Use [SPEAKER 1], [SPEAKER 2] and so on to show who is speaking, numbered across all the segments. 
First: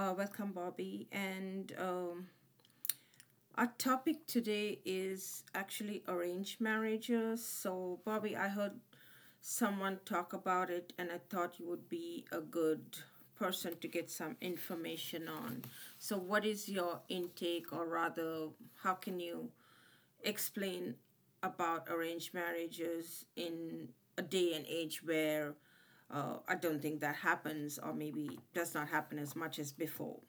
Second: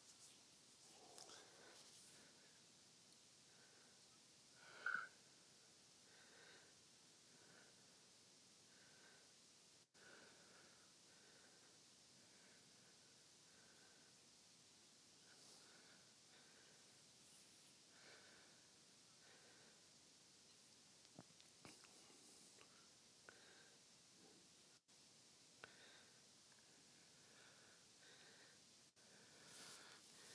[SPEAKER 1] Welcome, Bobby. And Our topic today is actually arranged marriages. So, Bobby, I heard someone talk about it, and I thought you would be a good person to get some information on. So, what is your intake, or rather, how can you explain about arranged marriages in a day and age where I don't think that happens, or maybe does not happen as much as before.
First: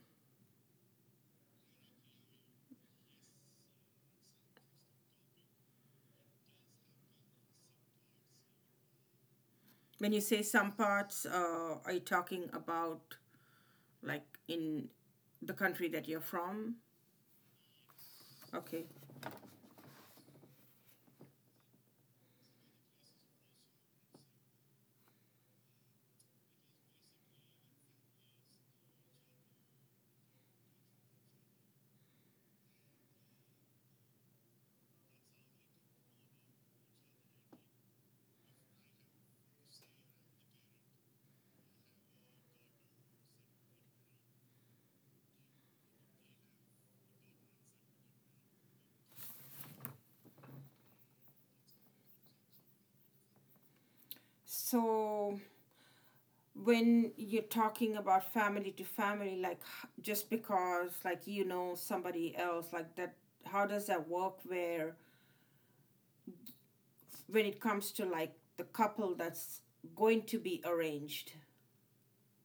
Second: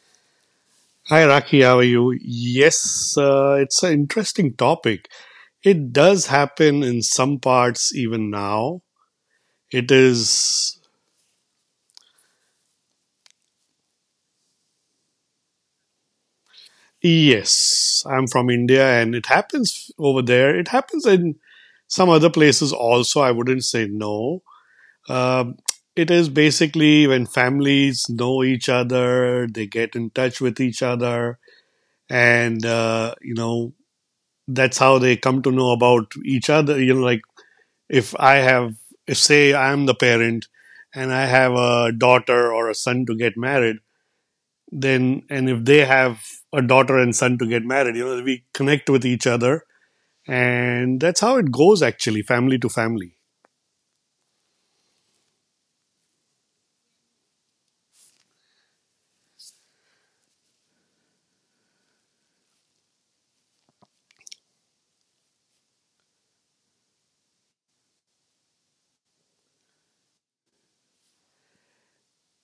[SPEAKER 2] Hi, Raki. How are you? Yes, it's an interesting topic. It does happen in some parts even now. It
[SPEAKER 1] When you say some
[SPEAKER 2] is,
[SPEAKER 1] parts, are you talking about like in the country that you're from?
[SPEAKER 2] yes, I'm from
[SPEAKER 1] Okay.
[SPEAKER 2] India and it happens over there. It happens in some other places also. I wouldn't say no. Um it is basically when families know each other, they get in touch with each other, and, you know, that's how they come to know about each other, you know, like if I have, if say I'm the parent and I have a daughter or a son to get married, then, and if they have a daughter and son to get married, you know, we connect with each other. And that's how it goes actually, family to family.
[SPEAKER 1] So when you're talking about family to family, like just because like you know somebody else, like that, how does that work? Where when it comes to like the couple that's going to be arranged.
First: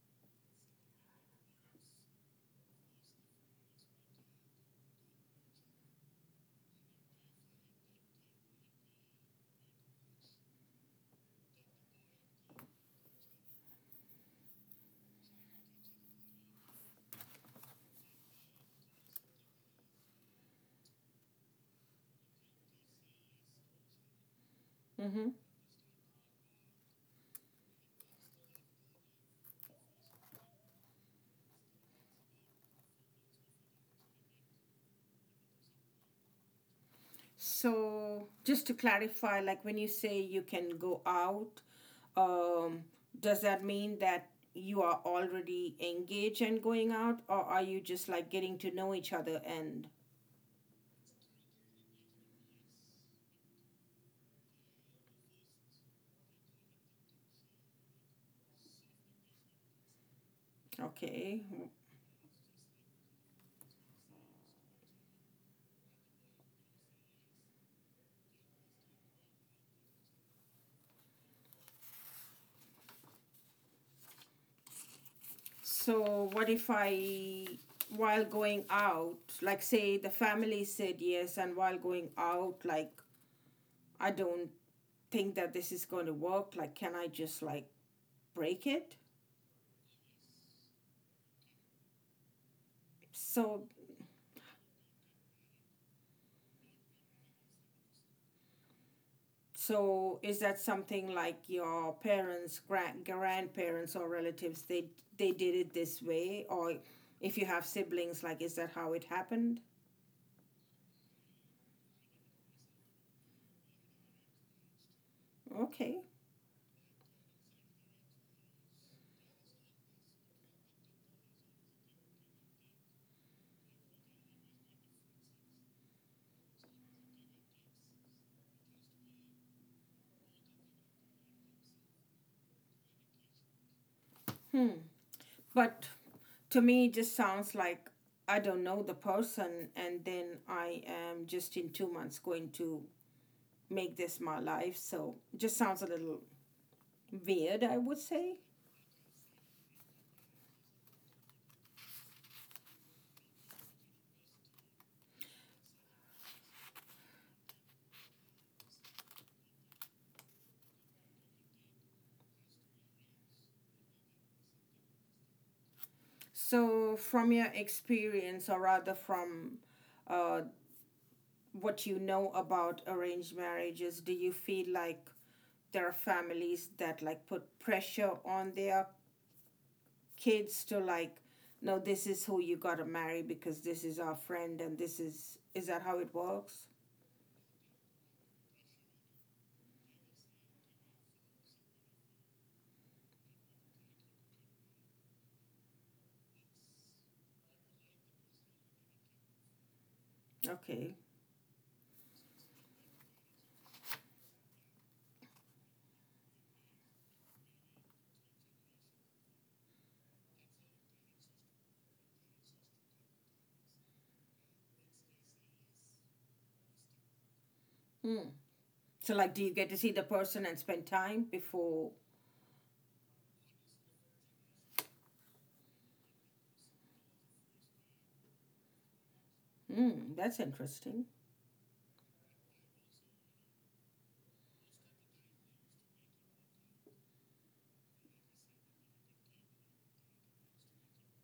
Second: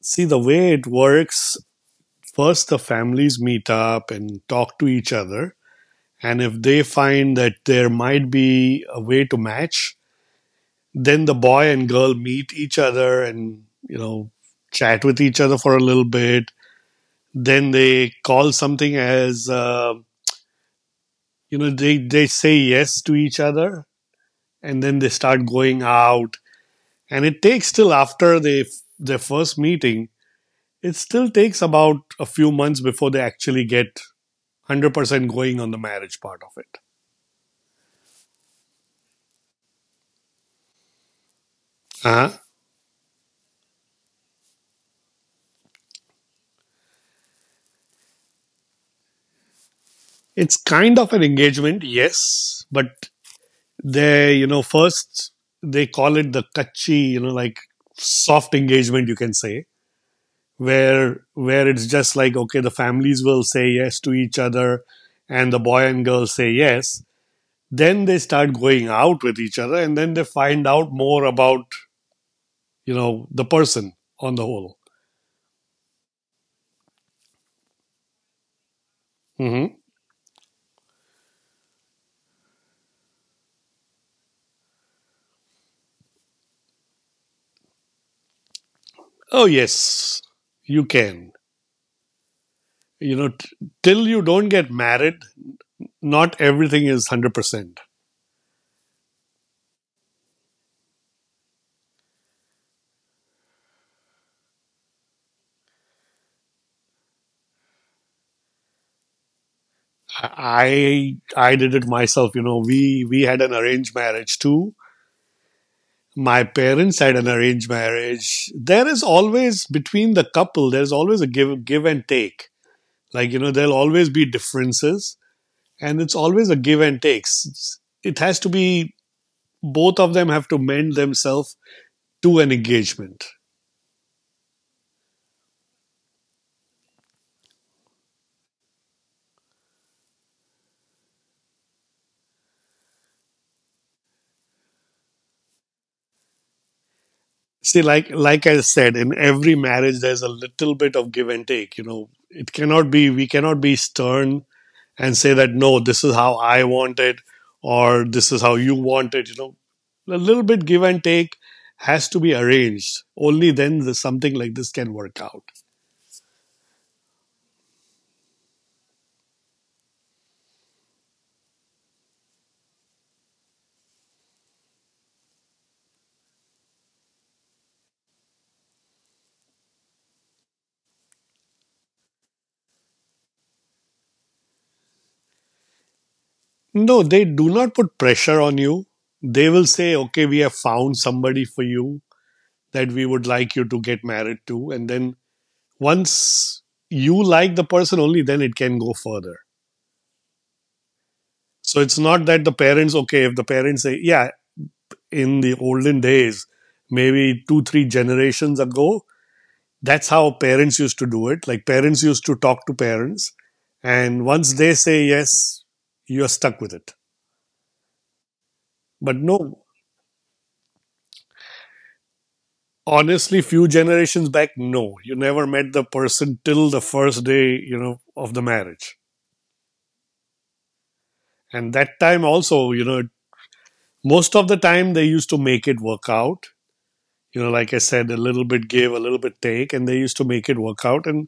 [SPEAKER 2] See, the way it works, first the families meet up and talk to each other. And if they find that there might be a way to match, then the boy and girl meet each other and, you know, chat with each other for a little bit, then they call something as you know, they say yes to each other, and then they
[SPEAKER 1] Mm-hmm.
[SPEAKER 2] start going out. And it takes till after they, their first meeting, it still takes about a few months before they actually get 100% going on the marriage part of it.
[SPEAKER 1] So, just to clarify, like when you say you can go out,
[SPEAKER 2] uh
[SPEAKER 1] um, does that mean that you are already engaged and going out, or are you just like getting to know each other? And
[SPEAKER 2] it's kind of an engagement, yes, but they, you know, first they call it the kachi, you know, like soft engagement, you can say, where
[SPEAKER 1] okay,
[SPEAKER 2] it's just like, okay, the families will say yes to each other and the boy and girl say yes, then they start going out with each other and then they find out more about, you know, the person on the whole.
[SPEAKER 1] so what if I, while going out, like
[SPEAKER 2] Hmm.
[SPEAKER 1] say the family said yes, and while going out, like I don't think that this is going to work. Like, can I just like break it?
[SPEAKER 2] Oh yes, you can, you know,
[SPEAKER 1] So,
[SPEAKER 2] till you don't get married, not everything is 100%.
[SPEAKER 1] so is that something like your parents, grand, grandparents, or relatives? They did it this way, or if you have siblings, like is that how it happened?
[SPEAKER 2] I did it myself, you know, we had an arranged marriage too.
[SPEAKER 1] Okay,
[SPEAKER 2] My parents had an arranged marriage. There is always between the couple, there's always a give and take. Like, you know, there'll always be differences, and it's always a give and take. It has to be, both of them have to mend themselves to an engagement.
[SPEAKER 1] hmm. But to me, it just sounds like I don't know the person, and then I am just in 2 months going to make this my life. So just sounds a little weird, I
[SPEAKER 2] See,
[SPEAKER 1] would
[SPEAKER 2] like
[SPEAKER 1] say.
[SPEAKER 2] like I said, in every marriage there's a little bit of give and take. You know, it cannot be, we cannot be stern and say that no, this is how I want it, or this is how you want it. You know, a little bit give and take has to be arranged. Only then the, something like this can work out.
[SPEAKER 1] So, from your experience, or rather from uh, what you know about arranged marriages, do you feel like there are families that like put pressure on their kids to like, no, this is who you gotta marry because this is our friend and this is that how it works?
[SPEAKER 2] No, they do not put pressure on you. They will say, okay, we have found somebody for you that we would like you to get married to. And then once you like the person, only then it can go further.
[SPEAKER 1] Okay.
[SPEAKER 2] So it's not that the parents, okay, if the parents say, yeah, in the olden days, maybe two, three generations ago, that's how parents used to do it. Like parents used to talk to parents, and once they say yes, you're stuck with it.
[SPEAKER 1] Hmm.
[SPEAKER 2] But
[SPEAKER 1] So, like, do you
[SPEAKER 2] no,
[SPEAKER 1] get to see the person and spend time before?
[SPEAKER 2] honestly, few generations back, no, you never met the person till the first day, you know, of the marriage.
[SPEAKER 1] Hmm, that's interesting.
[SPEAKER 2] And that time also, you know, most of the time they used to make it work out. You know, like I said, a little bit give, a little bit take, and they used to make it work out. And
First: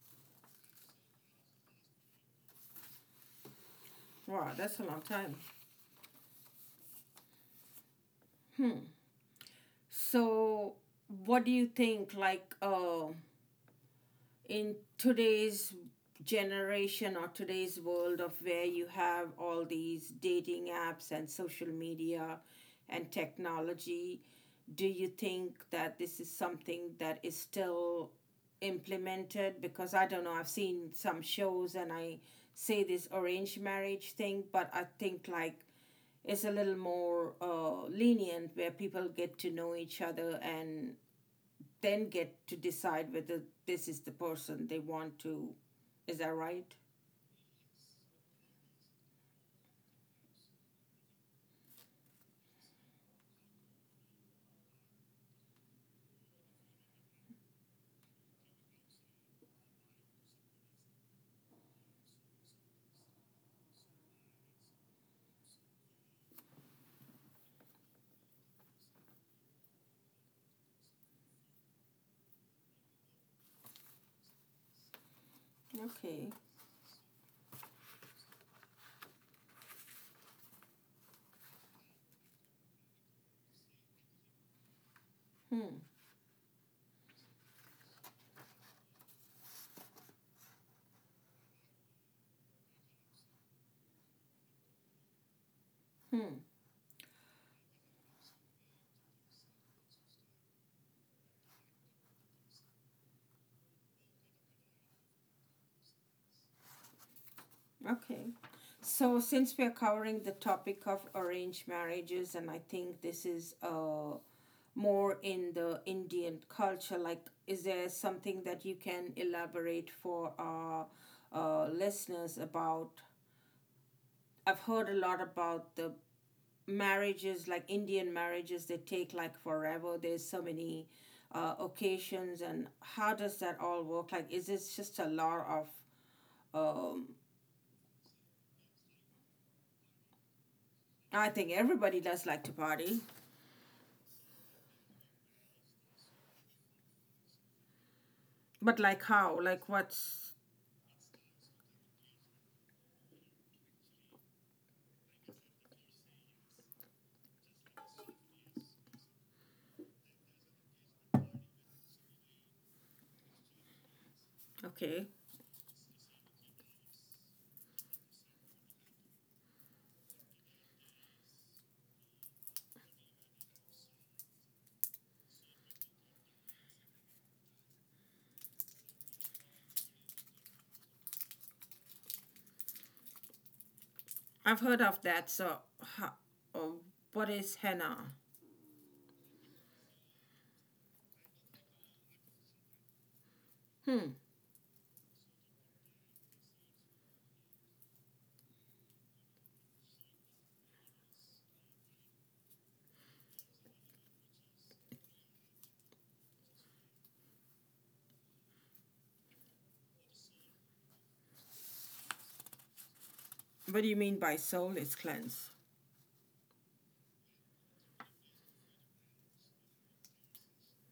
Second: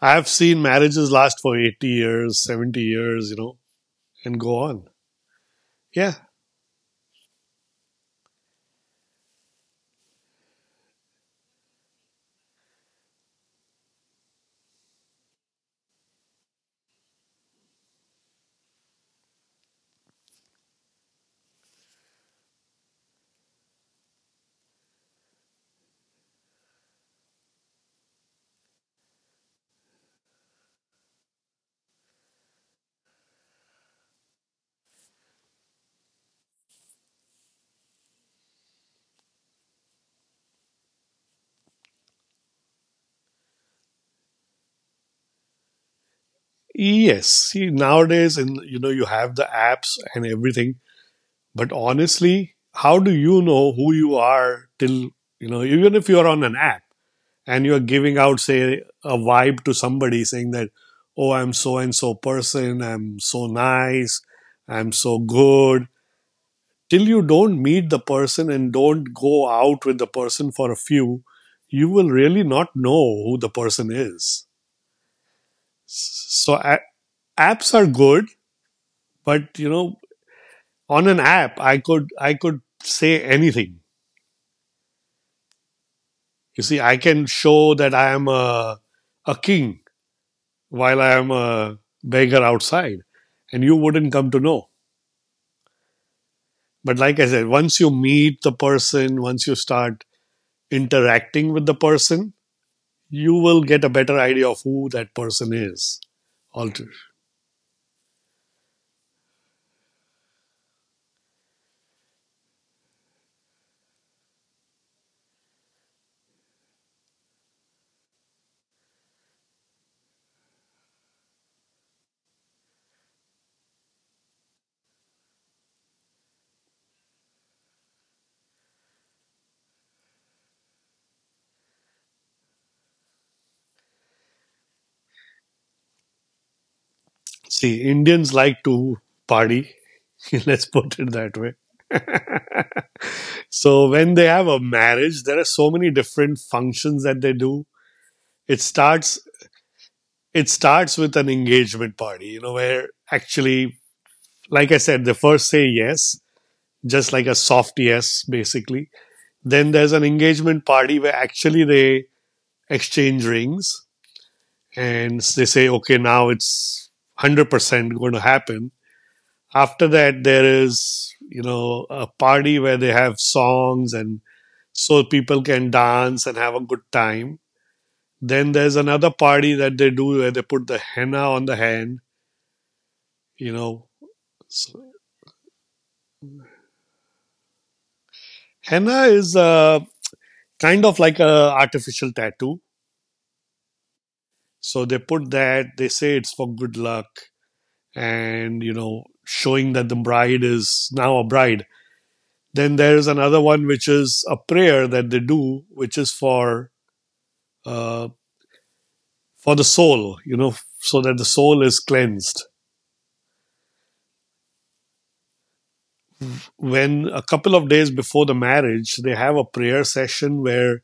[SPEAKER 2] I've seen marriages last for 80 years, 70 years, you know, and
[SPEAKER 1] Wow,
[SPEAKER 2] go
[SPEAKER 1] that's a
[SPEAKER 2] on.
[SPEAKER 1] long time.
[SPEAKER 2] Yeah.
[SPEAKER 1] So, what do you think? Like, in today's generation or today's world of where you have all these dating apps and social media and technology, do you think that this is something that is still implemented? Because I don't know, I've seen some shows and I say this arranged marriage thing, but I think like it's a little more lenient where people get to know each other and then get to decide whether this is the person they want to. Is that right?
[SPEAKER 2] Yes. See, nowadays, in, you know, you have the apps and everything. But honestly, how do you know who you are till you know? Even if you are on an app and you are giving out, say, a vibe to somebody, saying that, "Oh, I'm so and so person. I'm so nice. I'm so good." Till you don't meet the person and don't go out with the person for a few, you will really not know who the person is.
[SPEAKER 1] Okay.
[SPEAKER 2] So apps are good, but you know, on an app, I could say anything.
[SPEAKER 1] Hmm.
[SPEAKER 2] You see, I can show that I am a king while I am a beggar outside, and you wouldn't come to know.
[SPEAKER 1] Hmm.
[SPEAKER 2] But like I said, once you meet the person, once you start interacting with the person, you will get a better idea of who that person is. Alter,
[SPEAKER 1] Okay. So since we are covering the topic of arranged marriages, and I think this is more in the Indian culture, like is there something that you can elaborate for our listeners about? I've heard a lot about the marriages like Indian marriages. They take like forever. There's so many occasions and how does that all work? Like is it just a lot of um,
[SPEAKER 2] see, Indians like to party. Let's put it
[SPEAKER 1] I
[SPEAKER 2] that
[SPEAKER 1] think
[SPEAKER 2] way.
[SPEAKER 1] everybody does like to party.
[SPEAKER 2] So when they have a marriage, there are so many different functions that they do. It
[SPEAKER 1] But like
[SPEAKER 2] starts
[SPEAKER 1] how, like what's
[SPEAKER 2] it starts with an engagement party, you know, where actually, like I said, they first say yes, just like a soft yes, basically. Then there's an engagement party where actually they exchange rings
[SPEAKER 1] okay.
[SPEAKER 2] and they say, okay, now it's 100% going to happen. After that, there is, you know, a party where they have songs and so people can dance and have a good time. Then there's another party that they do where they put the henna on the hand, you know.
[SPEAKER 1] I've heard of
[SPEAKER 2] So
[SPEAKER 1] that. So how, oh, what is henna?
[SPEAKER 2] henna is kind of like a artificial tattoo.
[SPEAKER 1] Hmm.
[SPEAKER 2] So they put that, they say it's for good luck, and, you know, showing that the bride is now a bride. Then there is another one which is a prayer that they do, which is uh, for the soul, you know, so that the soul is cleansed.
[SPEAKER 1] What do you mean by soul is cleansed?
[SPEAKER 2] When a couple of days before the marriage, they have a prayer session where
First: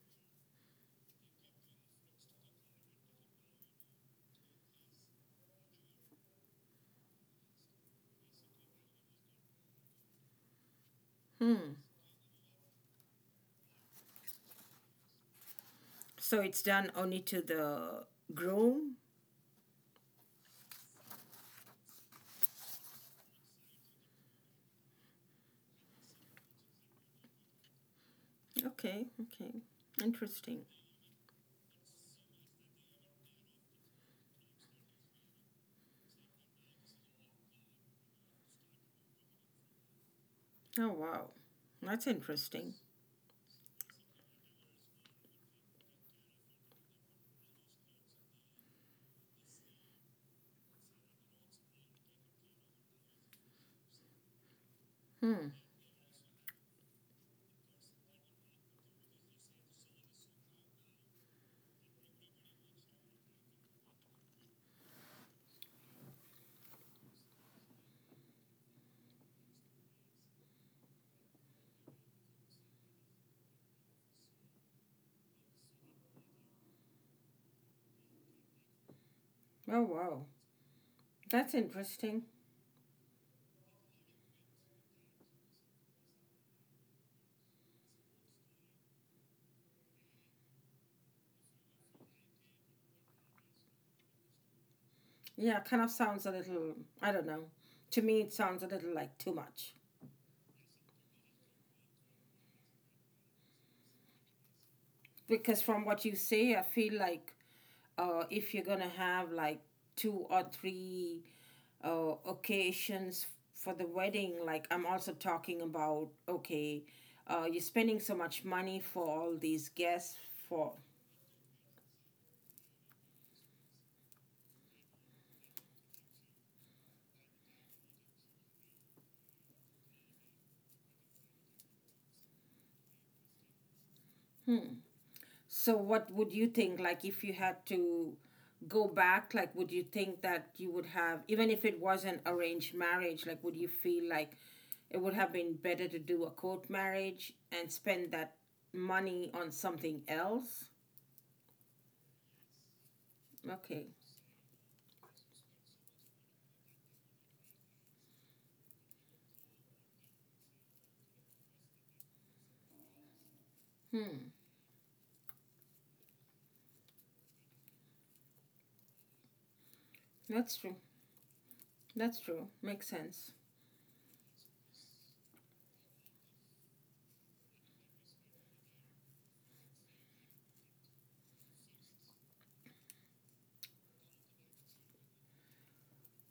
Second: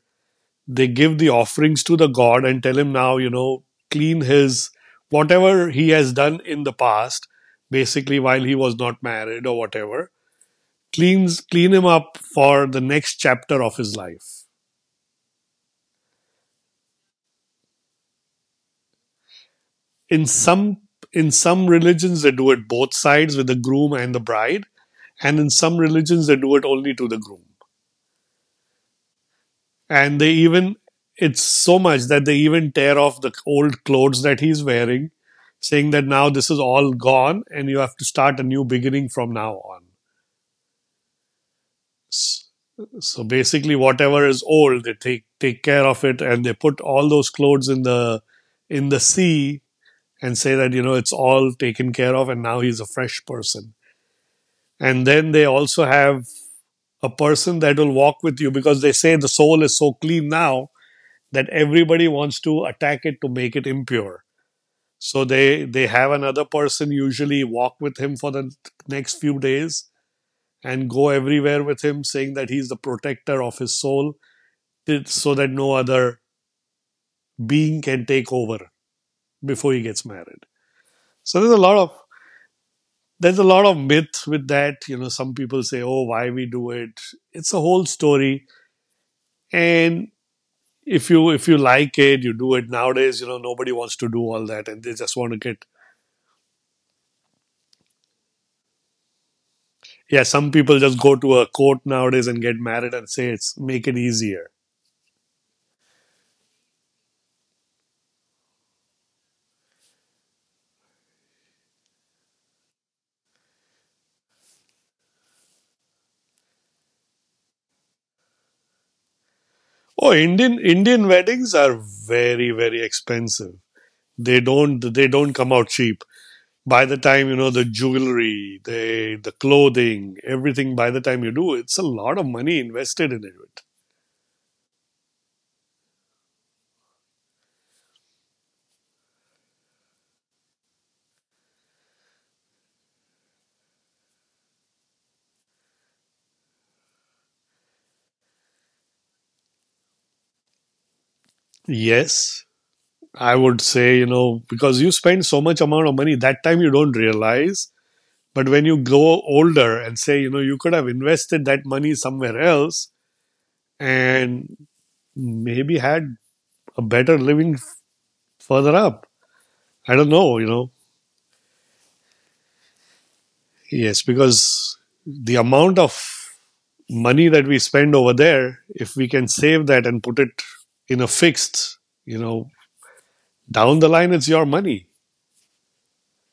[SPEAKER 2] they give the offerings to the god and tell him, now, you know, clean his, whatever he has done in the past, basically while he was not married or whatever, clean
[SPEAKER 1] Hmm,
[SPEAKER 2] him up for the next chapter of his life.
[SPEAKER 1] so it's done only to the groom?
[SPEAKER 2] In some in some religions they do it both sides with the groom and the bride, and in some religions they do it only to the groom.
[SPEAKER 1] Okay, okay.
[SPEAKER 2] And they
[SPEAKER 1] Interesting.
[SPEAKER 2] even, it's so much that they even tear off the old clothes that he's wearing, saying that now this is all gone and you have to start a new beginning from now on.
[SPEAKER 1] Oh, wow. That's interesting.
[SPEAKER 2] So basically whatever is old, they take care of it and they put all those clothes in the sea, and say that, you know, it's all taken care of and now he's a fresh person. And then they
[SPEAKER 1] Hmm.
[SPEAKER 2] also have a person that will walk with you because they say the soul is so clean now that everybody wants to attack it to make it impure. So they have another person usually walk with him for the next few days and go everywhere with him, saying that he's the protector of his soul, so that no other being can take over before he
[SPEAKER 1] Oh,
[SPEAKER 2] gets
[SPEAKER 1] wow.
[SPEAKER 2] married. So
[SPEAKER 1] That's interesting.
[SPEAKER 2] there's a lot of myth with that. You know, some people say, "Oh, why we do it?" It's a whole story, and if you like it, you do it. Nowadays, you know, nobody wants to do all that, and they just want to get.
[SPEAKER 1] Yeah, kind of sounds a little, I don't know. To me, it sounds a little like too much.
[SPEAKER 2] Yeah, some people just go to a court nowadays and get married and say it's, make it easier.
[SPEAKER 1] Because from what you say, I feel like if you're going to have like two or three occasions for the wedding, like I'm also talking about, okay, you're spending so much money for all these
[SPEAKER 2] Oh,
[SPEAKER 1] guests,
[SPEAKER 2] Indian
[SPEAKER 1] for
[SPEAKER 2] Indian weddings are very expensive. They don't come out cheap. By the time, you know, the jewelry, the clothing, everything. By the time you do, it's a lot of money invested in it.
[SPEAKER 1] so what would you think like if you had to go back, like would you think that you would have, even if it was an arranged marriage, like would you feel like it would have been better to do a court marriage and spend that money on something else?
[SPEAKER 2] Yes, I would
[SPEAKER 1] Okay.
[SPEAKER 2] say, you know, because you spend so much amount of money, that time you don't realize. But when you grow older and say, you know, you could have invested that money somewhere else,
[SPEAKER 1] Hmm.
[SPEAKER 2] and maybe had a better living further up. I don't know, you
[SPEAKER 1] That's
[SPEAKER 2] know.
[SPEAKER 1] true. That's true. Makes sense.
[SPEAKER 2] Yes, because the amount of money that we spend over there, if we can save that and put it in a fixed, you know, down the line, it's your money.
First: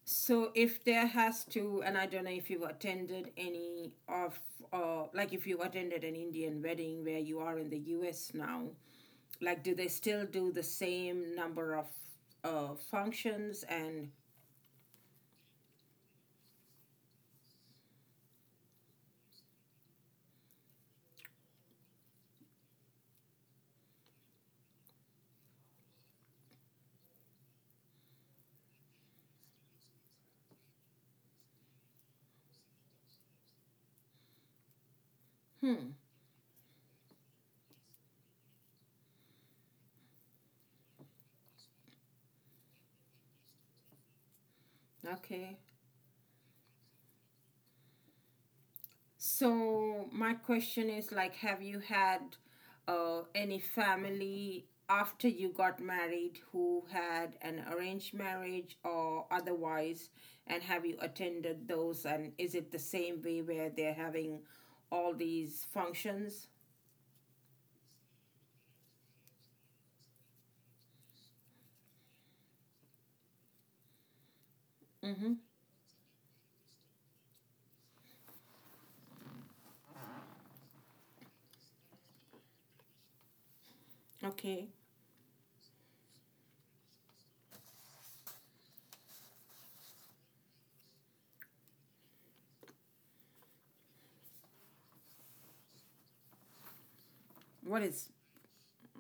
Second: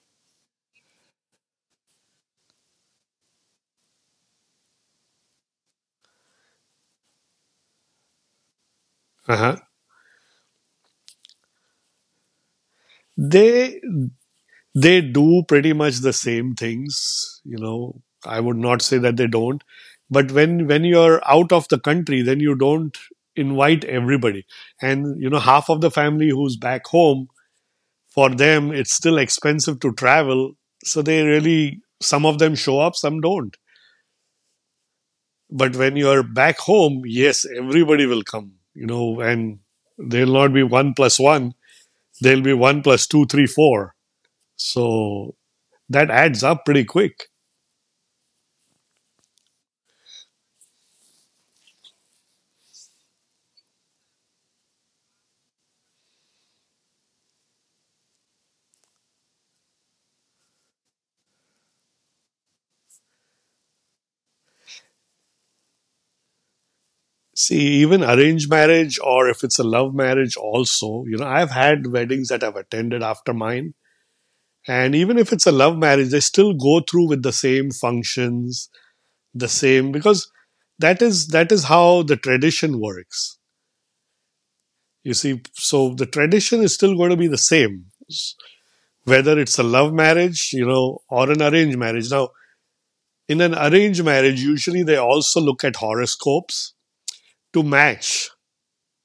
[SPEAKER 1] So if there has to, and I don't know if you've attended any of, like if you attended an Indian wedding where you are in the U.S. now,
[SPEAKER 2] Uh-huh.
[SPEAKER 1] like do they still do the same number of functions
[SPEAKER 2] They,
[SPEAKER 1] and
[SPEAKER 2] do pretty much the same things, you know. I would not say that they don't, but when you're out of the country, then you don't invite everybody, and half of the family who's back home, for them it's still expensive to travel, so they really, some of them show up, some don't. But when
[SPEAKER 1] hmm
[SPEAKER 2] you're back home, yes, everybody will come, and there'll not be one plus one, there'll be one plus two three four, so
[SPEAKER 1] okay.
[SPEAKER 2] that adds up pretty quick.
[SPEAKER 1] So my question is like have you had any family after you got married who had an arranged marriage or otherwise, and have you attended those and is it the same way where they're having all these functions?
[SPEAKER 2] See, even arranged marriage, or if it's a love marriage also, I've had weddings that I've attended after mine. And even if
[SPEAKER 1] Mm-hmm.
[SPEAKER 2] it's a love marriage, they still go through with the same functions, the same, because that is how the tradition works.
[SPEAKER 1] Okay,
[SPEAKER 2] You see, so the tradition is still going to be the same, whether it's a love marriage, or an arranged marriage. Now, in an arranged marriage, usually they also look at horoscopes to
[SPEAKER 1] what is
[SPEAKER 2] match.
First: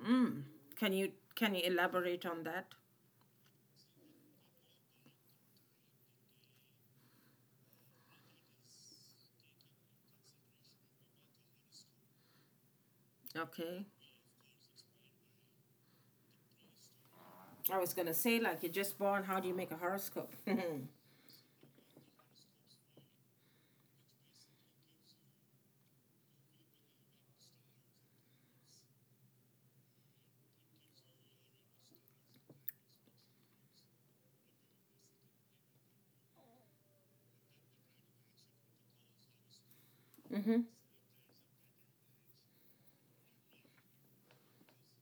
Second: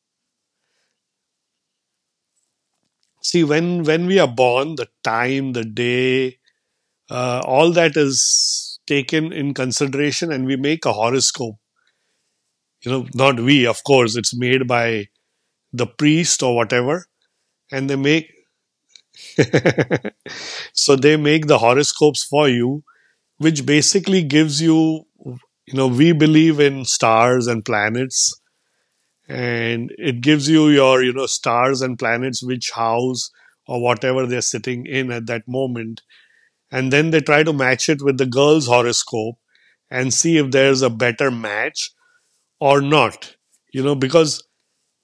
[SPEAKER 1] mm, can you elaborate on that?
[SPEAKER 2] See, when we are born, the time, the day, all that is taken in consideration, and we make a horoscope. Not we, of
[SPEAKER 1] Okay.
[SPEAKER 2] course, it's made by the priest or whatever,
[SPEAKER 1] I
[SPEAKER 2] and
[SPEAKER 1] was
[SPEAKER 2] they
[SPEAKER 1] gonna
[SPEAKER 2] make.
[SPEAKER 1] say, like, you're just born. How do you make a horoscope? Mm-hmm.
[SPEAKER 2] So they make the horoscopes for you, which basically gives you, we believe in stars and planets, and it gives you your, stars and planets, which house or whatever they're sitting in at that moment. And then they try to match it with the girl's horoscope and see if there's a better match or not. Because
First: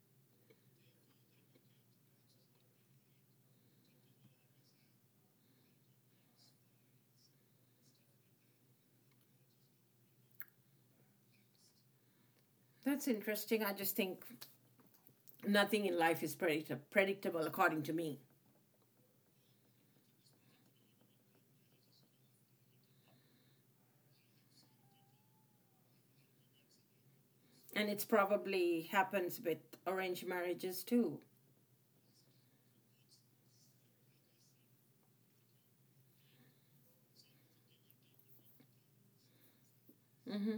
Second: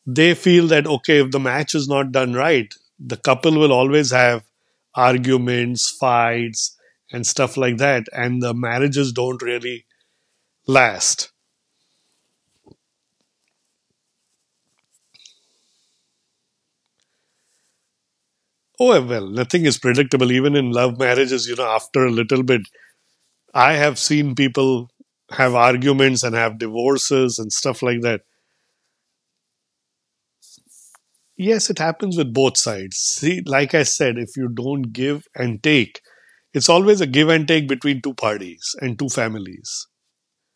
[SPEAKER 2] they feel that, okay, if the match is not done right, the couple will always have arguments, fights, and stuff like that, and the marriages don't really last.
[SPEAKER 1] That's interesting. I just think nothing in life is predictable, according to me,
[SPEAKER 2] Oh, well, nothing is predictable. Even in love marriages, after a little bit, I have seen people have arguments and have divorces and stuff
[SPEAKER 1] and
[SPEAKER 2] like
[SPEAKER 1] it's
[SPEAKER 2] that.
[SPEAKER 1] probably happens with arranged marriages too.
[SPEAKER 2] Yes, it happens with both sides. See, like I said, if you don't give and take, it's always a give and take between two parties and two families.
[SPEAKER 1] Mm-hmm.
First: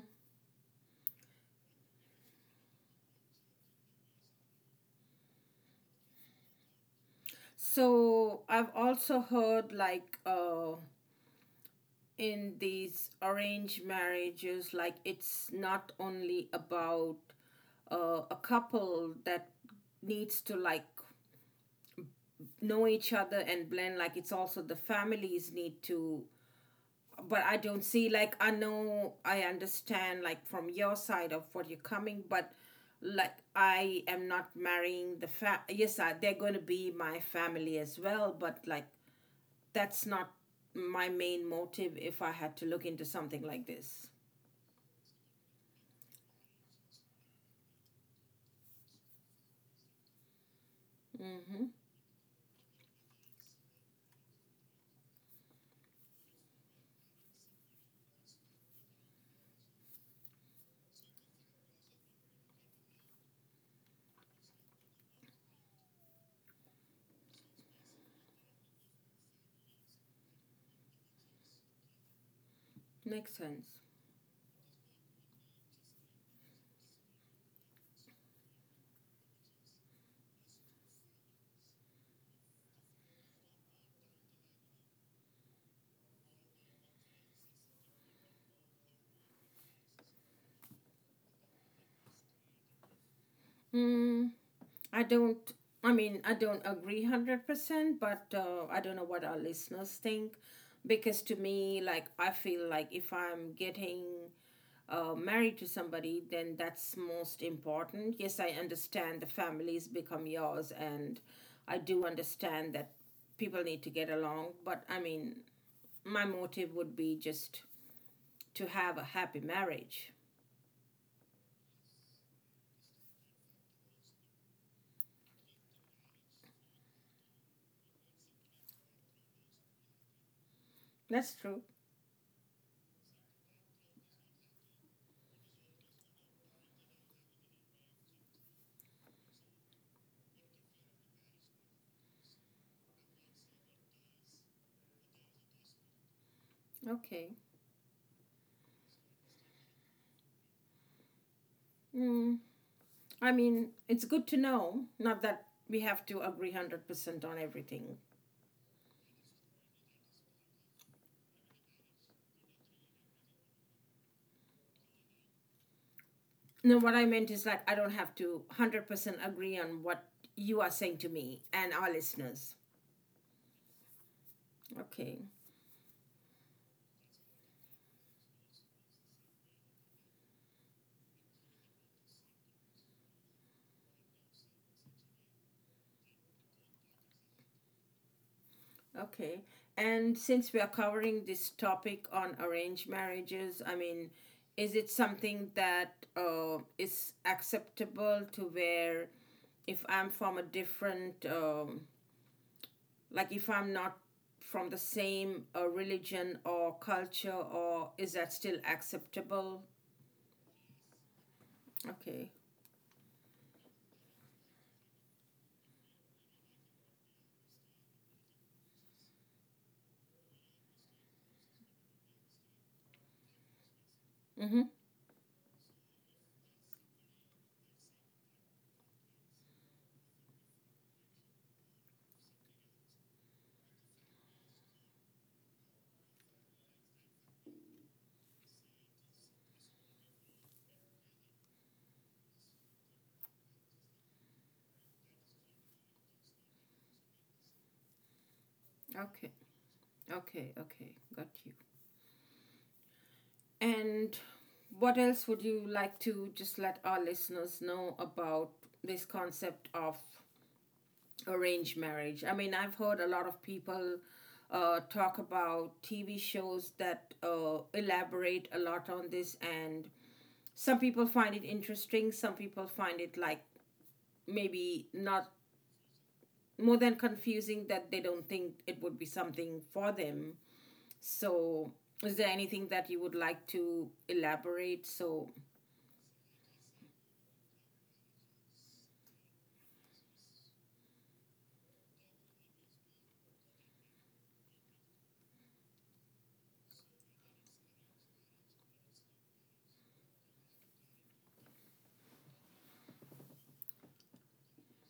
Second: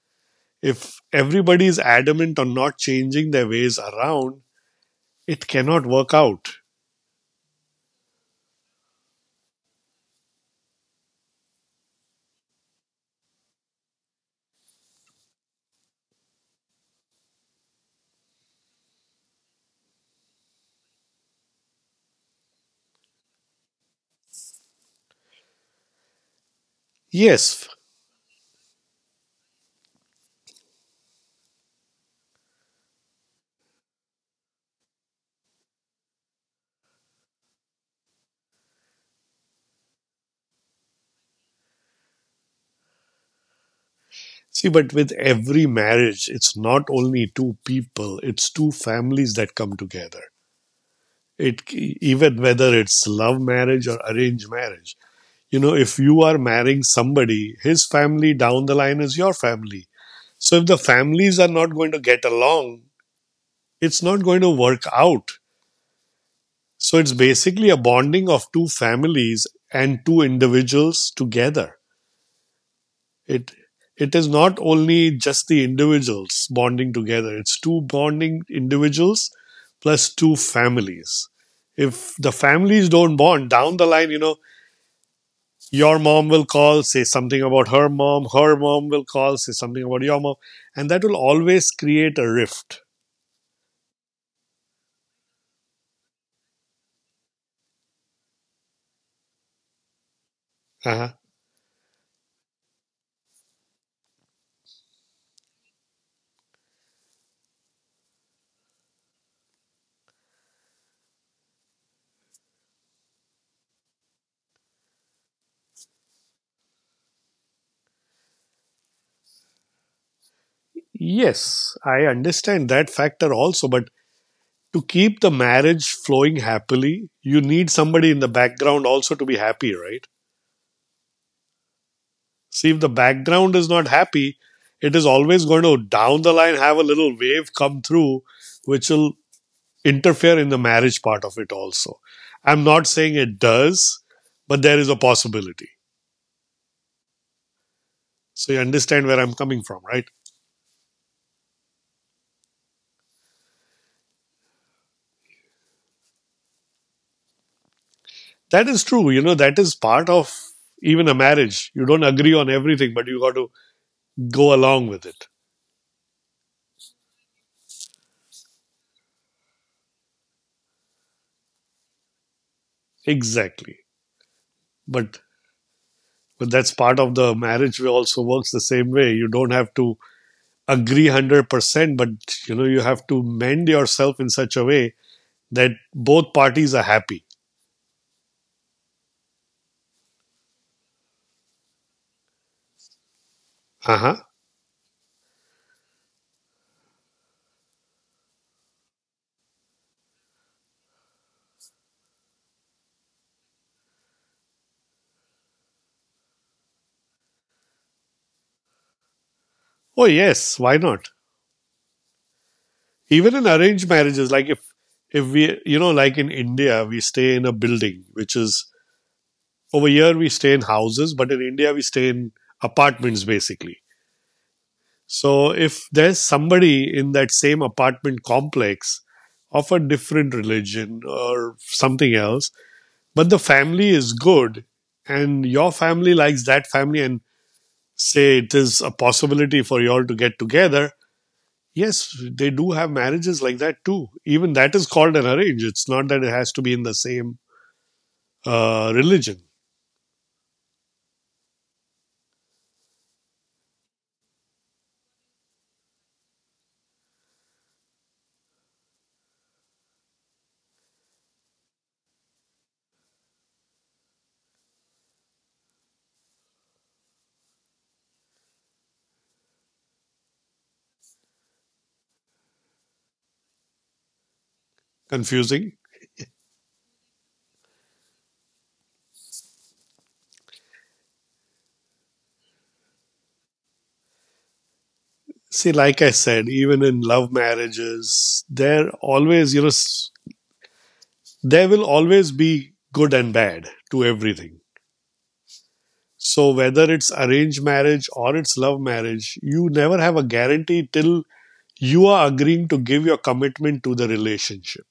[SPEAKER 2] If everybody is adamant on not changing their ways around, it cannot work out.
[SPEAKER 1] So I've also heard like in these arranged marriages, like it's not only about a couple that needs to like know each other and blend. Like it's also the families need to, but I
[SPEAKER 2] Yes.
[SPEAKER 1] don't see like I know I understand like from your side of what you're coming, but like I am not marrying the fa, yes, I, they're going to be my family as well, but like that's not my main motive if I had to look into something like this.
[SPEAKER 2] See, but with every marriage, it's not only two people, it's two families that come together.
[SPEAKER 1] Mm-hmm.
[SPEAKER 2] It Even whether it's love marriage or arranged marriage. If you are marrying somebody, his family down the line is your family. So if the families are not going to get along, it's not going to work out. So it's basically a bonding of two families and two individuals together.
[SPEAKER 1] Makes
[SPEAKER 2] It
[SPEAKER 1] sense.
[SPEAKER 2] it is not only just the individuals bonding together. It's two bonding individuals plus two families. If the families don't bond down the line, your mom will call, say something about her mom will call, say something about your mom, and that will always create a rift.
[SPEAKER 1] Mm. I don't. I mean, I don't agree 100%, but I don't know what our listeners think,
[SPEAKER 2] Uh-huh.
[SPEAKER 1] because to me, like I feel like if I'm getting married to somebody, then that's most important. Yes, I understand the families become yours, and I do understand that people need to get along. But I mean, my motive would be just to have a happy marriage.
[SPEAKER 2] Yes, I understand that factor also, but to keep the marriage flowing happily, you need somebody in the background also to be happy, right?
[SPEAKER 1] That's true.
[SPEAKER 2] See, if the background is not happy, it is always going to down the line have a little wave come through, which will interfere in the marriage part of it also. I'm not saying it does, but there is a possibility.
[SPEAKER 1] Okay.
[SPEAKER 2] So you understand where I'm coming from, right?
[SPEAKER 1] Mm. I mean, it's good to know, not that we have to agree 100% on everything.
[SPEAKER 2] That is true. That is part of even a marriage. You don't agree on everything, but you got to go along with it.
[SPEAKER 1] No, what I meant is like, I don't have to 100% agree on what you are saying to me and our listeners.
[SPEAKER 2] Exactly. But
[SPEAKER 1] Okay,
[SPEAKER 2] But that's part of the marriage way also works the same way. You don't have to agree 100%, but you have to mend yourself in such a way that both parties are happy.
[SPEAKER 1] okay. And since we are covering this topic on arranged marriages, I
[SPEAKER 2] Uh
[SPEAKER 1] mean,
[SPEAKER 2] huh.
[SPEAKER 1] is it something that is acceptable to where if I'm from a different like if I'm not from the same religion or culture, or is that still acceptable?
[SPEAKER 2] Oh, yes. Why not?
[SPEAKER 1] Okay.
[SPEAKER 2] Even in arranged marriages, like if we, like in India, we stay in a building, which is, over here we stay in houses, but in India we stay in apartments basically.
[SPEAKER 1] Mm-hmm.
[SPEAKER 2] So if there's somebody in that same apartment complex of a different religion or something else, but the family is good and your family likes that family and say it is a possibility for you all to get together, yes, they do have marriages like that too. Even that is called an arrange. It's not that it has to be in the same religion.
[SPEAKER 1] Okay, okay, okay, got you. And what else would you like to just let our listeners know about this concept of arranged marriage? I mean, I've heard a lot of people talk about TV shows that elaborate a lot on this, and some people find it interesting, some people find it like maybe not
[SPEAKER 2] Confusing.
[SPEAKER 1] more than confusing, that they don't think it would be something for them. So, is there anything that you would like to elaborate? So,
[SPEAKER 2] See, like I said, even in love marriages, they're always, there will always be good and bad to everything. So whether it's arranged marriage or it's love marriage, you never have a guarantee till you are agreeing to give your commitment to the relationship.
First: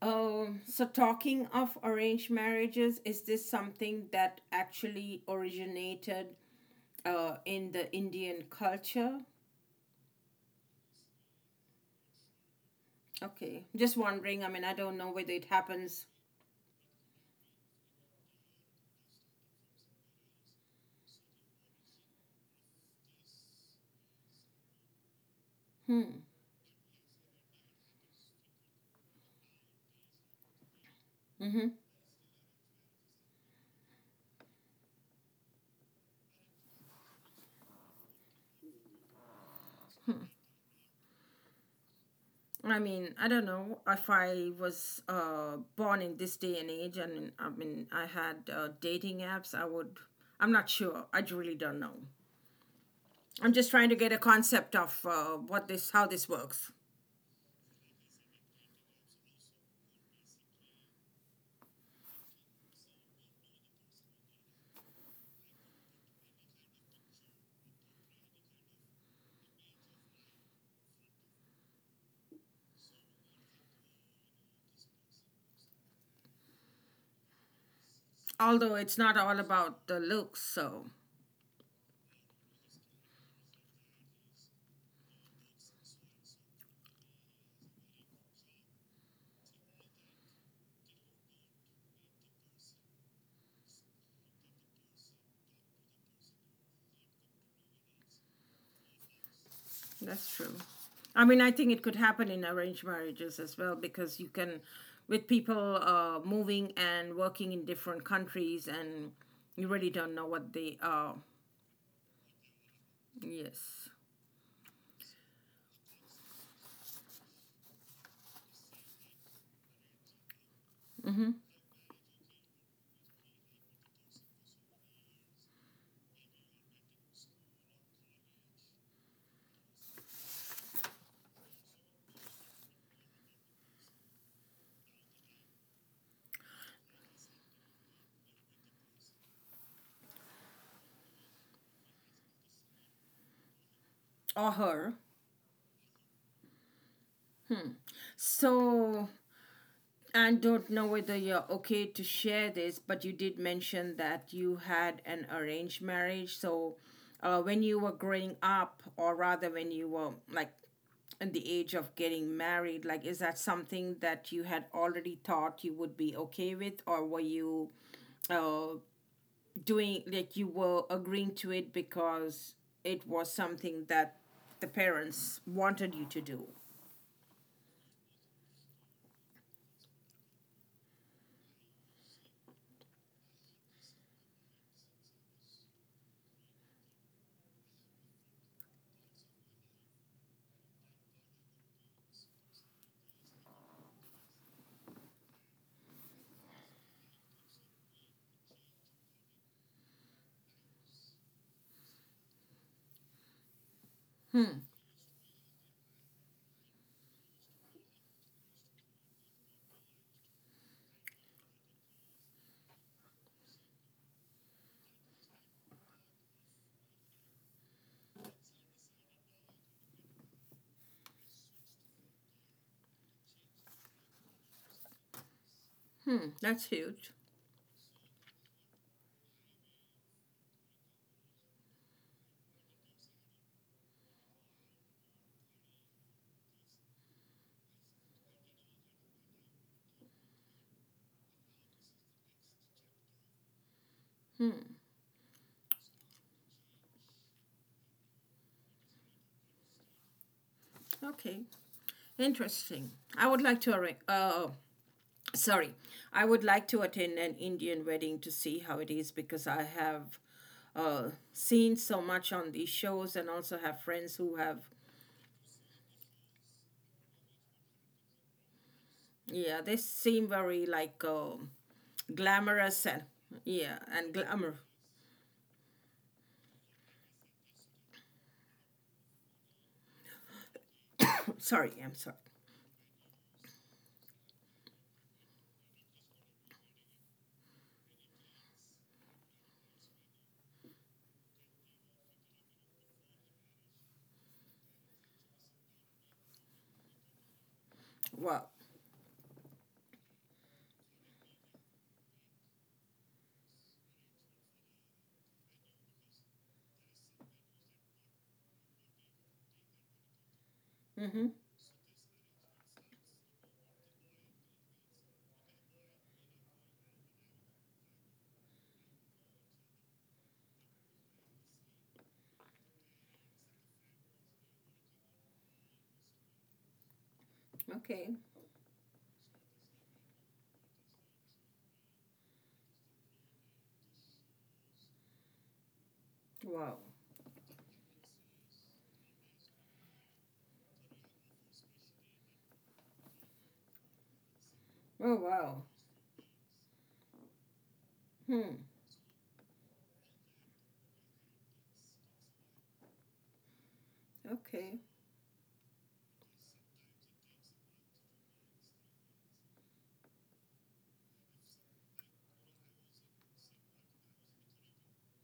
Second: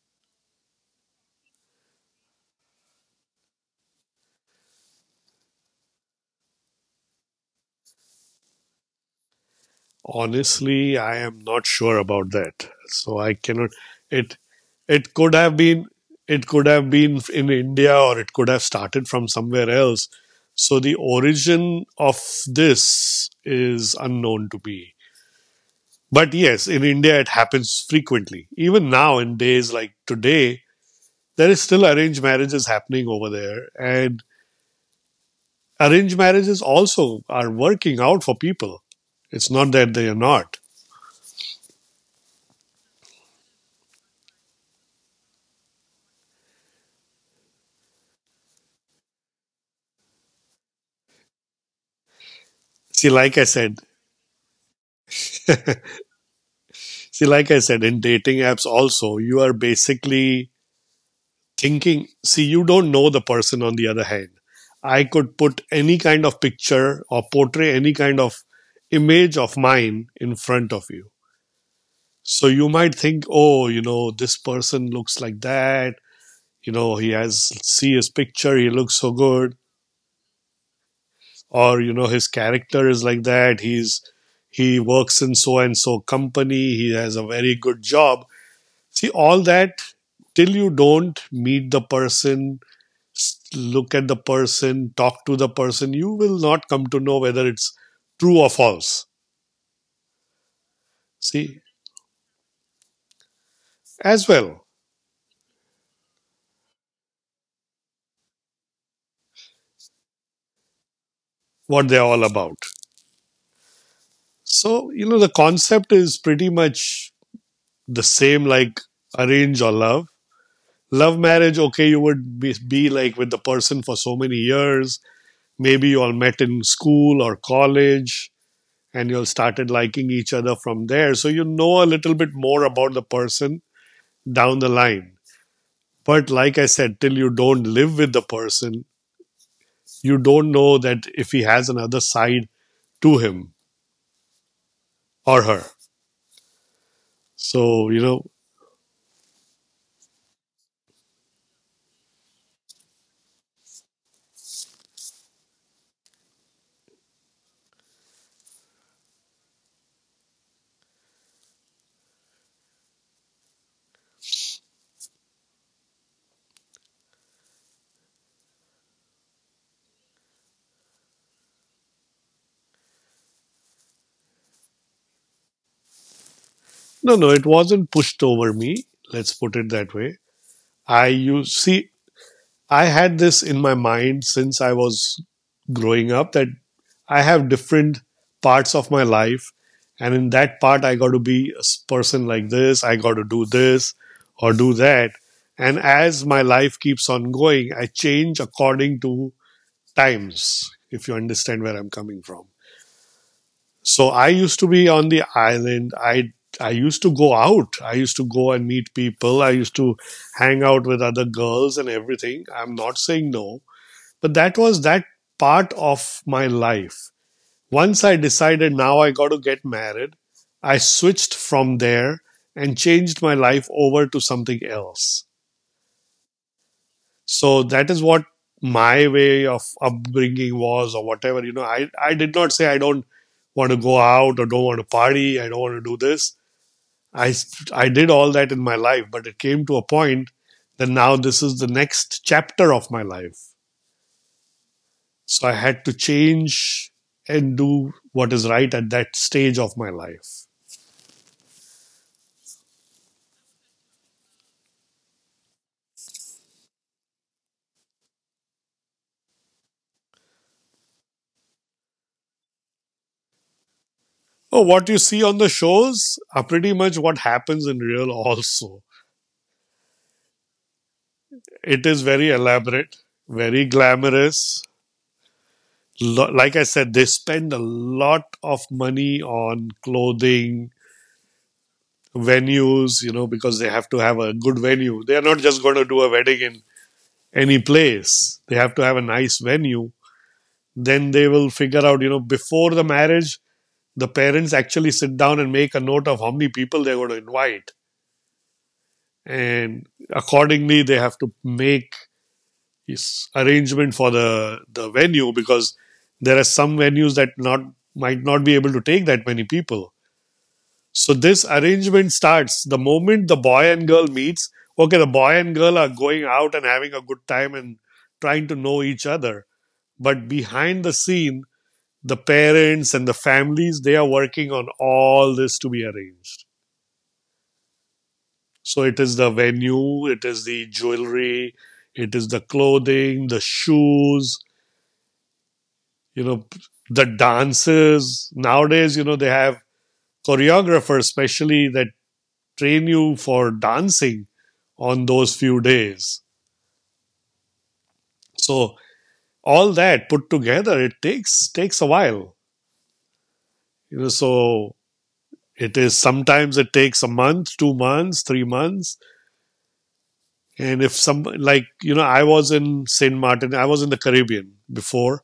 [SPEAKER 1] so talking of arranged marriages, is this something that actually originated in the Indian culture?
[SPEAKER 2] Honestly, I am not sure about that. So I
[SPEAKER 1] Okay,
[SPEAKER 2] cannot.
[SPEAKER 1] just
[SPEAKER 2] It
[SPEAKER 1] wondering. I mean, I don't know
[SPEAKER 2] it
[SPEAKER 1] whether
[SPEAKER 2] could
[SPEAKER 1] it
[SPEAKER 2] have been
[SPEAKER 1] happens.
[SPEAKER 2] it could have been in India, or it could have started from somewhere else. So the origin of this is unknown to me.
[SPEAKER 1] Hmm.
[SPEAKER 2] But yes, in India it happens frequently. Even now in days like today, there is
[SPEAKER 1] Mm-hmm.
[SPEAKER 2] still arranged marriages happening over there. And arranged marriages also are working out for people. It's not that they are not.
[SPEAKER 1] I mean, I don't know if I was born in this day and age, and I mean, I had dating apps. I would. I'm not sure. I really don't know.
[SPEAKER 2] See, like I
[SPEAKER 1] I'm just
[SPEAKER 2] said,
[SPEAKER 1] trying to get a concept of what this, how this works.
[SPEAKER 2] see, like I said, in dating apps also, you are basically thinking, see, you don't know the person on the other hand. I could put any kind of picture or portray any kind of image of mine in front of you. So you might think, oh, this person looks like that. He has, see his picture, he
[SPEAKER 1] Although
[SPEAKER 2] looks
[SPEAKER 1] it's
[SPEAKER 2] so
[SPEAKER 1] not all
[SPEAKER 2] good.
[SPEAKER 1] about the looks, so
[SPEAKER 2] Or, his character is like that. He works in so and so company. He has a very good job. See, all that till you don't meet the person, look at the person, talk to the person, you will not come to know whether it's true or false.
[SPEAKER 1] that's true. I mean, I
[SPEAKER 2] See,
[SPEAKER 1] think it could happen in arranged marriages as well, because
[SPEAKER 2] as
[SPEAKER 1] you can,
[SPEAKER 2] well,
[SPEAKER 1] with people moving and working in different countries, and you really don't know what they are.
[SPEAKER 2] what they're all about.
[SPEAKER 1] Yes.
[SPEAKER 2] So, the concept is pretty much the same, like arrange or love. Love
[SPEAKER 1] Mm-hmm.
[SPEAKER 2] marriage, okay, you would be like with the person for so many years. Maybe you all met in school or college, and you all started liking each other from there. So you know a little bit more about the person down the line. But like I said, till you don't live with the person, you don't know that if he has another side to him
[SPEAKER 1] Or her.
[SPEAKER 2] or her. So,
[SPEAKER 1] So I don't know whether you're okay to share this, but you did mention that you had an arranged marriage. So when you were growing up, or rather when you were like in the age of getting married, like is that something that you had already thought you would be okay with, or were you uh, doing like you were agreeing to it because it was something that the parents wanted you to do?
[SPEAKER 2] no, no, it wasn't pushed over me. Let's put it that way. I You see, I had this in my mind since I was growing up that I have different parts of my life. And in that part, I got to be a person like this. I got to do this or do that. And as my life keeps on going, I change according to times, if you understand where I'm coming from. So I used to be on the island. I used to go out. I used to go and meet people. I used to hang out with other girls and everything. I'm not saying no, but that was that part of my life. Once I decided, now I got to get married, I switched from there and changed my life over to something else.
[SPEAKER 1] Hmm, that's huge.
[SPEAKER 2] So that is what my way of upbringing was, or whatever. I did not say I don't want to go out, or don't want to party, I don't want to do this. I, I did all that in my life, but it came to a point that now this is the next chapter of my life. So I had to change and do what is right at that stage of my life.
[SPEAKER 1] Okay. Interesting. I would like to arrange. Sorry, I would like to attend an Indian wedding to see how it is because I have seen so much on these shows and also have friends who have.
[SPEAKER 2] Oh, what you see on the shows are pretty much what happens in real, also.
[SPEAKER 1] Yeah, they seem very like
[SPEAKER 2] It is very
[SPEAKER 1] glamorous
[SPEAKER 2] elaborate,
[SPEAKER 1] and
[SPEAKER 2] very
[SPEAKER 1] yeah and glamour.
[SPEAKER 2] glamorous. Like I said, they spend a lot of money on clothing,
[SPEAKER 1] Sorry, I'm sorry.
[SPEAKER 2] venues, because they have to have a good venue. They are not just going to do a wedding in any place. They have to have a nice venue. Then they will figure out, before the marriage, the parents actually sit down and make a note of how many people they're going to invite,
[SPEAKER 1] Wow.
[SPEAKER 2] and accordingly they have to make arrangement for the venue, because there are some venues that not might not be able to take that many people. So
[SPEAKER 1] Mm-hmm.
[SPEAKER 2] this arrangement starts the moment the boy and girl meets. Okay, the boy and girl are going out and having a good time and trying to know each other, but behind the scene, the parents and the families, they are working on all this to be arranged.
[SPEAKER 1] Okay.
[SPEAKER 2] So it is the venue, it is the jewelry, it is the clothing, the shoes, you know,
[SPEAKER 1] Wow.
[SPEAKER 2] the dances. Nowadays, they have choreographers, especially that train you for dancing on
[SPEAKER 1] Oh
[SPEAKER 2] those few
[SPEAKER 1] wow.
[SPEAKER 2] days.
[SPEAKER 1] Hmm.
[SPEAKER 2] So all that put together, it takes a while. So
[SPEAKER 1] Okay.
[SPEAKER 2] it is sometimes it takes a month, 2 months, 3 months. And if some like you know, I was in Saint Martin, I was in the Caribbean before,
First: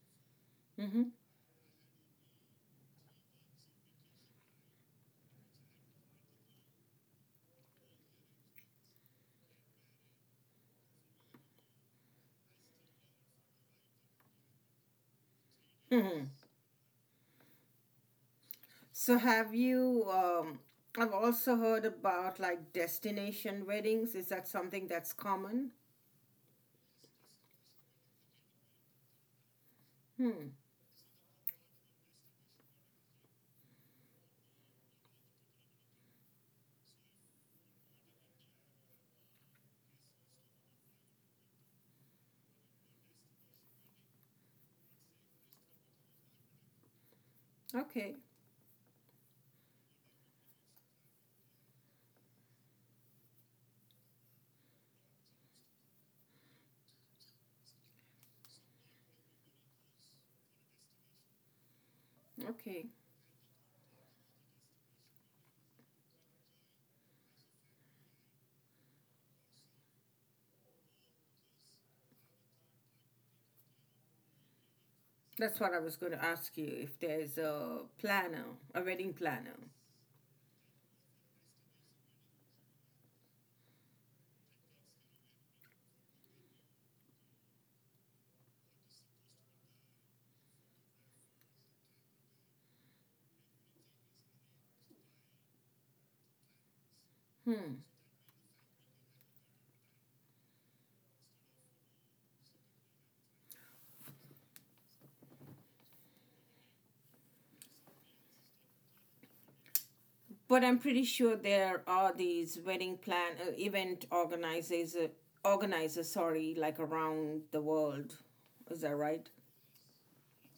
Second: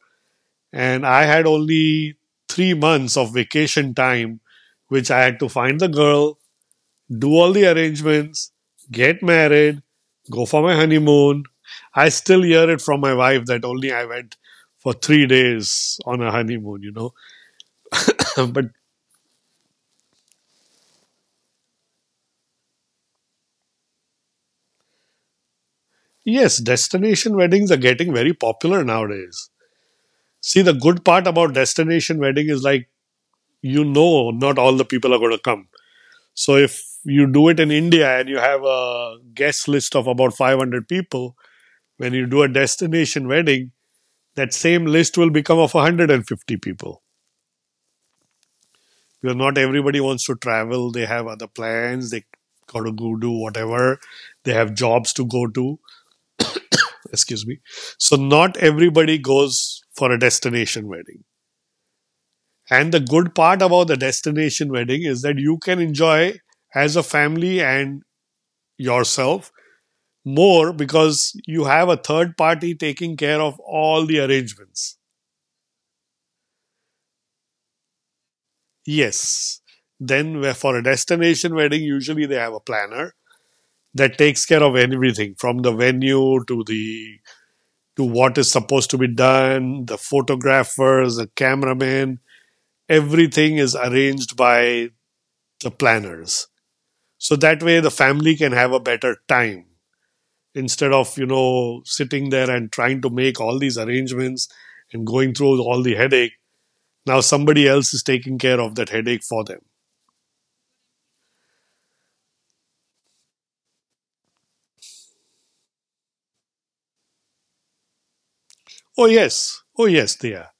[SPEAKER 1] Mm-hmm.
[SPEAKER 2] and I had only 3 months of vacation time, which I had to find the girl, do all the arrangements, get married, go for my honeymoon. I still hear it from my wife that only I went for 3 days on a
[SPEAKER 1] Hmm.
[SPEAKER 2] honeymoon. But
[SPEAKER 1] So have you um, I've also heard about like destination weddings. Is that something that's common?
[SPEAKER 2] yes, destination weddings are getting very popular nowadays.
[SPEAKER 1] Hmm.
[SPEAKER 2] See, the good part about destination wedding is like, not all the people are going to come. So if you do it in India and you have a guest list of about 500 people, when you do a destination wedding, that same list will become of 150 people.
[SPEAKER 1] Okay.
[SPEAKER 2] Because not everybody wants to travel. They have other plans. They got to go do whatever. They have jobs to go to. Excuse me. So not everybody goes for a destination wedding.
[SPEAKER 1] Okay.
[SPEAKER 2] And the good part about the destination wedding is that you can enjoy as a family and yourself more, because you have a third party taking care of all the arrangements.
[SPEAKER 1] That's what I was going to ask you, if there's a planner, a wedding planner.
[SPEAKER 2] Yes. Then, for a destination wedding, usually they have a planner that takes care of everything, from the venue to the to what is supposed to be done, the photographers, the cameraman, everything is arranged by the planners. So that
[SPEAKER 1] Hmm.
[SPEAKER 2] way the family can have a better time instead of, sitting there and trying to make all these arrangements and going through all the headache. Now somebody else is taking care of that headache for them.
[SPEAKER 1] But I'm pretty sure there are these wedding plan event organizers, sorry, like around the world. Is that
[SPEAKER 2] Oh,
[SPEAKER 1] right?
[SPEAKER 2] yes. Oh, yes, they are.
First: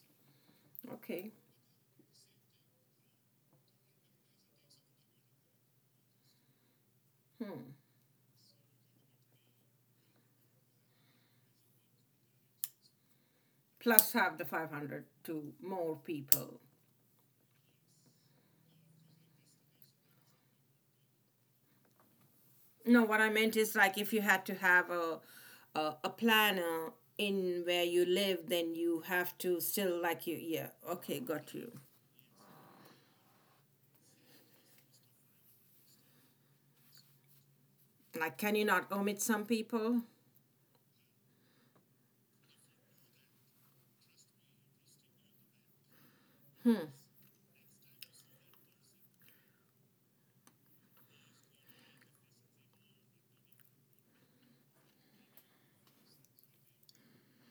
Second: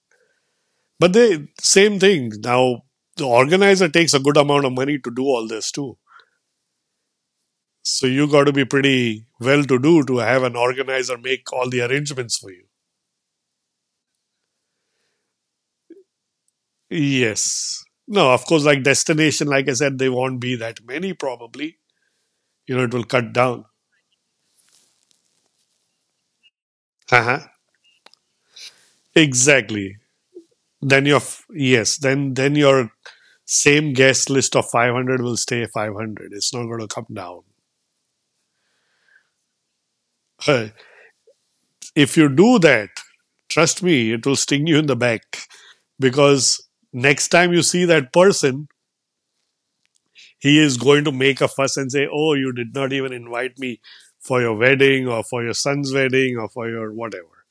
[SPEAKER 2] But
[SPEAKER 1] Okay.
[SPEAKER 2] the same thing. Now, the organizer takes a good amount of money to do all this too.
[SPEAKER 1] Hmm.
[SPEAKER 2] So you got to be pretty well to do to have an organizer make all the arrangements for you.
[SPEAKER 1] Plus have the 500 to more people.
[SPEAKER 2] Yes. No, of course, like destination, like I said, they won't be that many probably. It will
[SPEAKER 1] No, what I
[SPEAKER 2] cut
[SPEAKER 1] meant
[SPEAKER 2] down.
[SPEAKER 1] is like if you had to have a a planner
[SPEAKER 2] Uh-huh.
[SPEAKER 1] in where you live, then you have to
[SPEAKER 2] Exactly.
[SPEAKER 1] still like you. Yeah, okay, got you.
[SPEAKER 2] Yes, then your same guest list of 500 will stay 500. It's not going to come down.
[SPEAKER 1] Like, can you not omit some people?
[SPEAKER 2] If you do that, trust me, it will sting you in the back, because
[SPEAKER 1] Hmm.
[SPEAKER 2] next time you see that person, he is going to make a fuss and say, oh, you did not even invite me for your wedding, or for your son's wedding, or for your whatever.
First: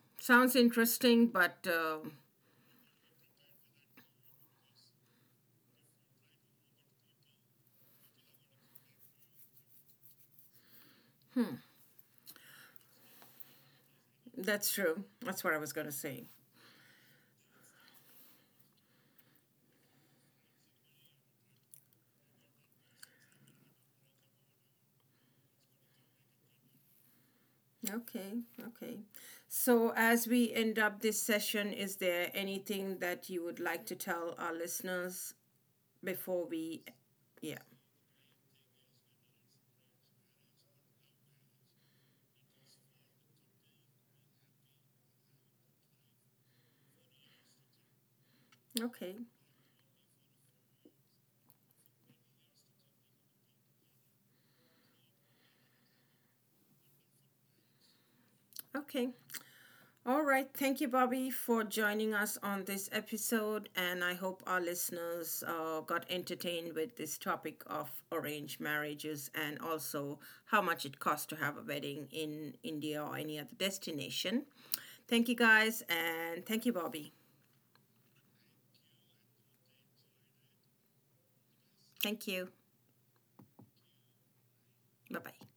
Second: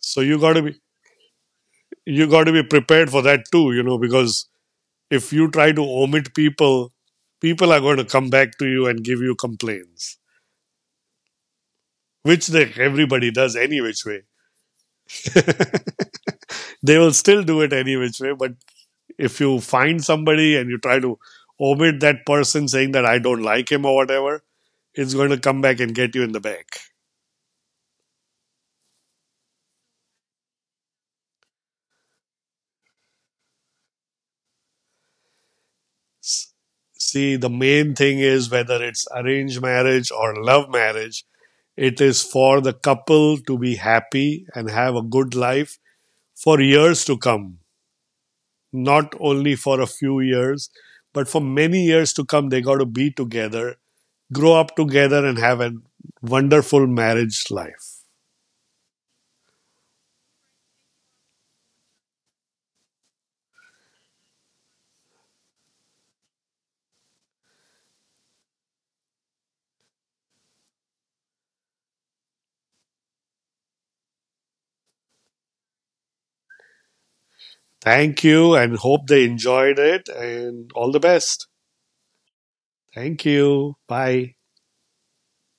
[SPEAKER 2] So you got
[SPEAKER 1] Sounds
[SPEAKER 2] to be
[SPEAKER 1] interesting, but um,
[SPEAKER 2] you got to be prepared for that too, because if you try to omit people, people are going to come back to you and give you complaints, which they, everybody does any which way.
[SPEAKER 1] that's true. That's what I was gonna say.
[SPEAKER 2] They will still do it any which way, but if you find somebody and you try to omit that person, saying that I don't like him or whatever, it's going to come back and get you in the back.
[SPEAKER 1] Okay, okay. So as we end up this session, is there anything that you would like to tell our listeners before we
[SPEAKER 2] See, the
[SPEAKER 1] yeah.
[SPEAKER 2] main thing is, whether it's arranged marriage or love marriage, it is for the couple to be happy and have a good life for years to come,
[SPEAKER 1] Okay.
[SPEAKER 2] not only for a few years, but for many years to come. They got to be together, grow up together, and have a wonderful marriage life.
[SPEAKER 1] Okay. All right. Thank you, Bobby, for joining us on this episode. And I hope our listeners got entertained with this topic of arranged marriages and also how much it costs to have a wedding in India or any other destination. Thank you, guys. And thank you, Bobby.
[SPEAKER 2] Thank you, and hope they enjoyed it, and all the best.
[SPEAKER 1] Thank you.
[SPEAKER 2] Thank you. Bye.
[SPEAKER 1] Bye bye.